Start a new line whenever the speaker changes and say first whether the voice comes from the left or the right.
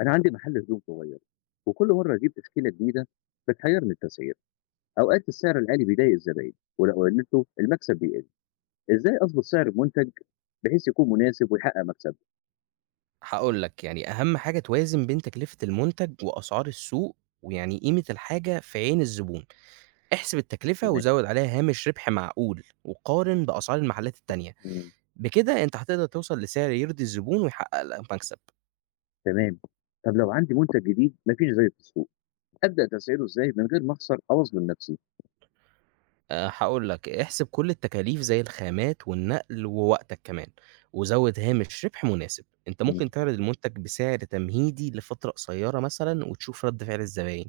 left: أنا عندي محل هدوم صغير وكل مرة أجيب تشكيلة جديدة بتحيرني التسعير، أوقات السعر العالي بيضايق الزباين ولو قللته المكسب بيقل، إزاي أظبط سعر المنتج بحيث يكون مناسب ويحقق مكسب؟
right: هاقول لك، يعني أهم حاجة توازن بين تكلفة المنتج وأسعار السوق، ويعني قيمة الحاجة في عين الزبون. احسب التكلفة
left: تمام.
right: وزوِّد عليها هامش ربح معقول، وقارن بأسعار المحلات التانية.
left: مم.
right: بكده أنت هتقدر توصل لسعر يرضي الزبون ويحقق لك مكسب.
left: تمام. طب لو عندي منتج جديد مفيش زي في السوق، أبدأ تسعيره إزاي من غير ما أخسر أو أظلم نفسي؟
right: هاقول لك، احسب كل التكاليف زي الخامات والنقل ووقتك كمان، وزوِّد هامش ربح مناسب. أنت
left: مم.
right: ممكن تعرض المنتج بسعر تمهيدي لفترة قصيرة مثلًا وتشوف رد فعل الزباين.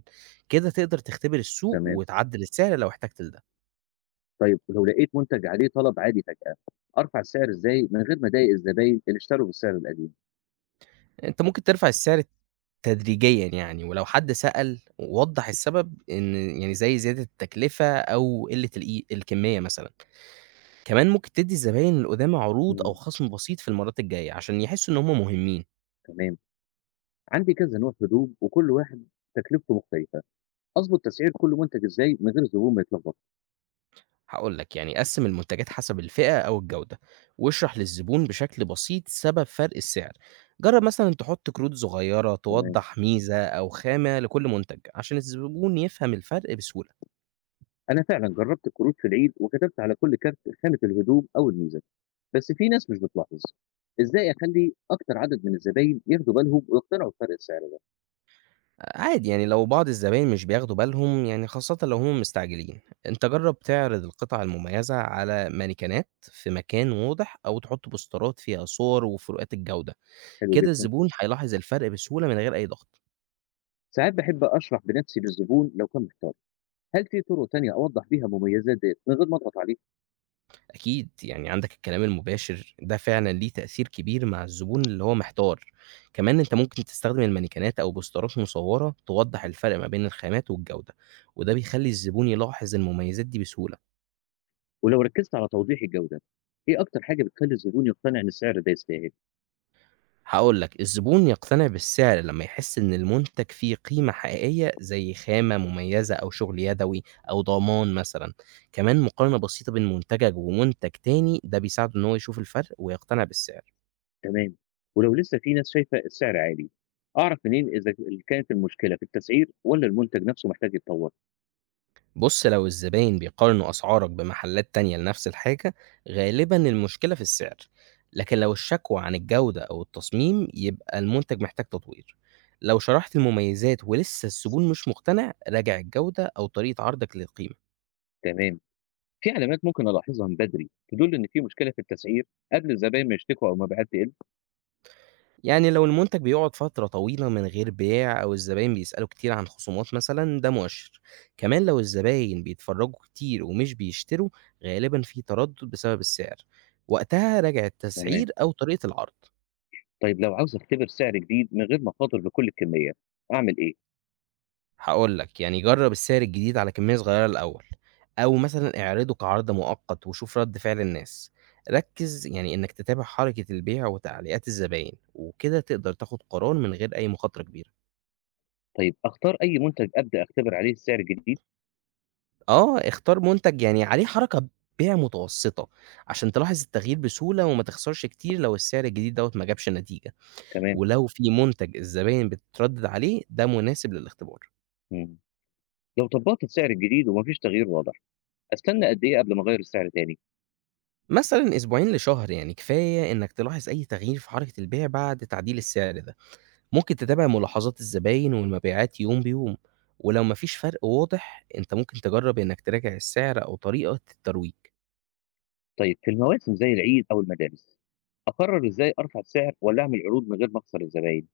right: كده تقدر تختبر السوق
left: تمام.
right: وتعدل السعر لو احتجت لده.
left: طيب ولو لقيت منتج عليه طلب عالي فجأة أرفع السعر إزاي من غير ما أضايق الزباين اللي اشتروا بالسعر القديم؟
right: أنت ممكن ترفع السعر تدريجيًا يعني، ولو حد سأل وضّح السبب إن يعني زي زيادة التكلفة أو قلة الكمية مثلًا، كمان ممكن تدّي الزباين القدامى عروض أو
left: مم.
right: خصم بسيط في المرات الجاية عشان يحسّوا إن هم مهمين.
left: تمام. عندي كذا نوع هدوم وكل واحد تكلفته مختلفة، أضبط تسعير كل منتج إزاي من غير الزبون ما يتلخبط،
right: هاقول لك يعني قسّم المنتجات حسب الفئة أو الجودة، واشرح للزبون بشكل بسيط سبب فرق السعر. جرّب مثلًا تحط كروت صغيرة
left: تمام،
right: توضّح ميزة أو خامة لكل منتج عشان الزبون يفهم الفرق بسهولة.
left: أنا فعلًا جربت الكروت في العيد وكتبت على كل كارت خانة الهدوم أو الميزان، بس في ناس مش بتلاحظ، إزاي أخلي أكتر عدد من الزباين ياخدوا بالهم ويقتنعوا بفرق السعر ده؟
right: عادي يعني لو بعض الزباين مش بياخدوا بالهم يعني خاصة لو هم مستعجلين، انت جرب تعرض القطع المميزة على مانيكانات في مكان واضح او تحط بوسترات فيها صور وفروقات الجودة.
left: حلو
right: كده
left: جدًا.
right: الزبون هيلاحظ الفرق بسهولة من غير اي ضغط.
left: ساعات باحب أشرح بنفسي للزبون لو كان محتار، هل في طرق تانية أوضح بيها المميزات ديّة من غير ما أضغط عليه؟
right: اكيد يعني عندك الكلام المباشر ده فعلا ليه تأثير كبير مع الزبون اللي هو محتار. كمان انت ممكن تستخدم المانيكانات او بوسترات مصورة توضح الفرق ما بين الخامات والجودة، وده بيخلي الزبون يلاحظ المميزات دي بسهولة.
left: ولو ركزت على توضيح الجودة، إيه أكتر حاجة بتخلي الزبون يقتنع إن السعر ده يستاهل؟
right: هاقول لك، الزبون يقتنع بالسعر لمّا يحس إن المنتج فيه قيمة حقيقية زي خامة مميزة أو شغل يدوي أو ضمان مثلًا، كمان مقارنة بسيطة بين منتجك ومنتج تاني ده بيساعده إن هو يشوف الفرق ويقتنع بالسعر.
left: تمام. ولو لسه في ناس شايفة السعر عالي، أعرف منين إذا كانت المشكلة في التسعير ولا المنتج نفسه محتاج يتطور؟
right: بُص، لو الزباين بيقارنوا أسعارك بمحلات تانية لنفس الحاجة، غالبًا المشكلة في السعر، لكن لو الشكوى عن الجودة أو التصميم يبقى المنتج محتاج تطوير. لو شرحت المميزات ولسه الزبون مش مقتنع، راجع الجودة أو طريقة عرضك للقيمة.
left: تمام. في علامات ممكن ألاحظها من بدري تدل إن في مشكلة في التسعير قبل الزباين ما يشتكوا أو المبيعات تقل؟
right: يعني لو المنتج بيقعد فترة طويلة من غير بيع أو الزباين بيسألوا كتير عن خصومات مثلا ده مؤشر. كمان لو الزباين بيتفرجوا كتير ومش بيشتروا غالبا في تردد بسبب السعر، وقتها راجع
left: تمام.
right: التسعير أو طريقة العرض.
left: طيب لو عاوز أختبر سعر جديد من غير ما أخاطر بكل الكمية، أعمل إيه؟
right: هقول لك يعني جرب السعر الجديد على كمية صغيرة الأول أو مثلا اعرضه كعرض مؤقت وشوف رد فعل الناس. ركز يعني إنك تتابع حركة البيع وتعليقات الزباين وكده تقدر تاخد قرار من غير أي مخاطرة كبيرة.
left: طيب أختار أي منتج أبدأ أختبر عليه السعر الجديد؟
right: آه، اختار منتج يعني عليه حركة بيع متوسطة، عشان تلاحظ التغيير بسهولة وما تخسرش كتير لو السعر الجديد دوّة ما جابش نتيجة،
left: تمام.
right: ولو في منتج الزباين بتتردد عليه ده مناسب للاختبار.
left: مم. لو طبقت السعر الجديد ومفيش تغيير واضح، أستنى قد إيه قبل ما أغير السعر تاني؟
right: مثلًا أسبوعين لشهر يعني كفاية إنك تلاحظ أي تغيير في حركة البيع بعد تعديل السعر ده، ممكن تتابع ملاحظات الزباين والمبيعات يوم بيوم، ولو ما فيش فرق واضح أنت ممكن تجرب إنك تراجع السعر أو طريقة الترويج.
left: طيب في المواسم زي العيد أو المدارس، أقرر إزاي أرفع السعر والّا أعمل عروض من غير ما أخسر الزباين؟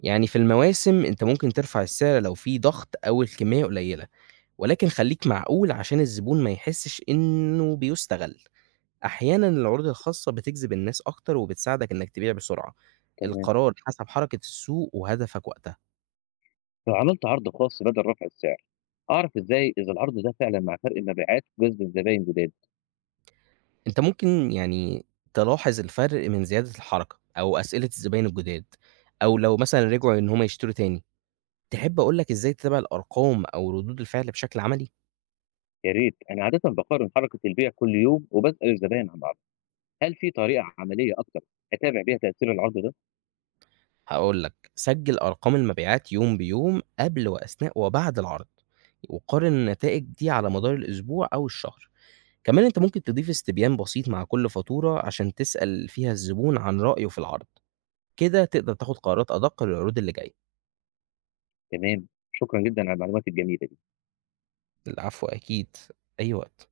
right: يعني في المواسم أنت ممكن ترفع السعر لو في ضغط أو الكمية قليلة. ولكن خلّيك معقول عشان الزبون ما يحسّش إنه بيُستغل. أحيانًا العروض الخاصة بتجذب الناس أكتر وبتساعدك إنك تبيع بسرعة.
left: تمام.
right: القرار حسب حركة السوق وهدفك وقتها.
left: لو عملت عرض خاص بدل رفع السعر، أعرف إزاي إذا العرض ده فعلًا مع فرق المبيعات وجذب الزباين جداد؟
right: أنت ممكن يعني تلاحظ الفرق من زيادة الحركة أو أسئلة الزباين الجداد أو لو مثلًا رجعوا إن هم يشتروا تاني. تحب أقول لك إزاي تتابع الأرقام أو ردود الفعل بشكل عملي؟
left: يا ريت. أنا عادةً باقارن حركة البيع كل يوم وباسأل الزباين عن العرض، هل في طريقة عملية أكتر أتابع بيها تأثير العرض ده؟
right: هاقول لك، سجّل أرقام المبيعات يوم بيوم قبل وأثناء وبعد العرض، وقارن النتائج دي على مدار الأسبوع أو الشهر. كمان أنت ممكن تضيف استبيان بسيط مع كل فاتورة عشان تسأل فيها الزبون عن رأيه في العرض، كده تقدر تاخد قرارات أدق للعروض اللي جاية.
left: تمام، شكرًا جدًا على المعلومات الجميلة دي.
right: العفو أكيد، أي وقت.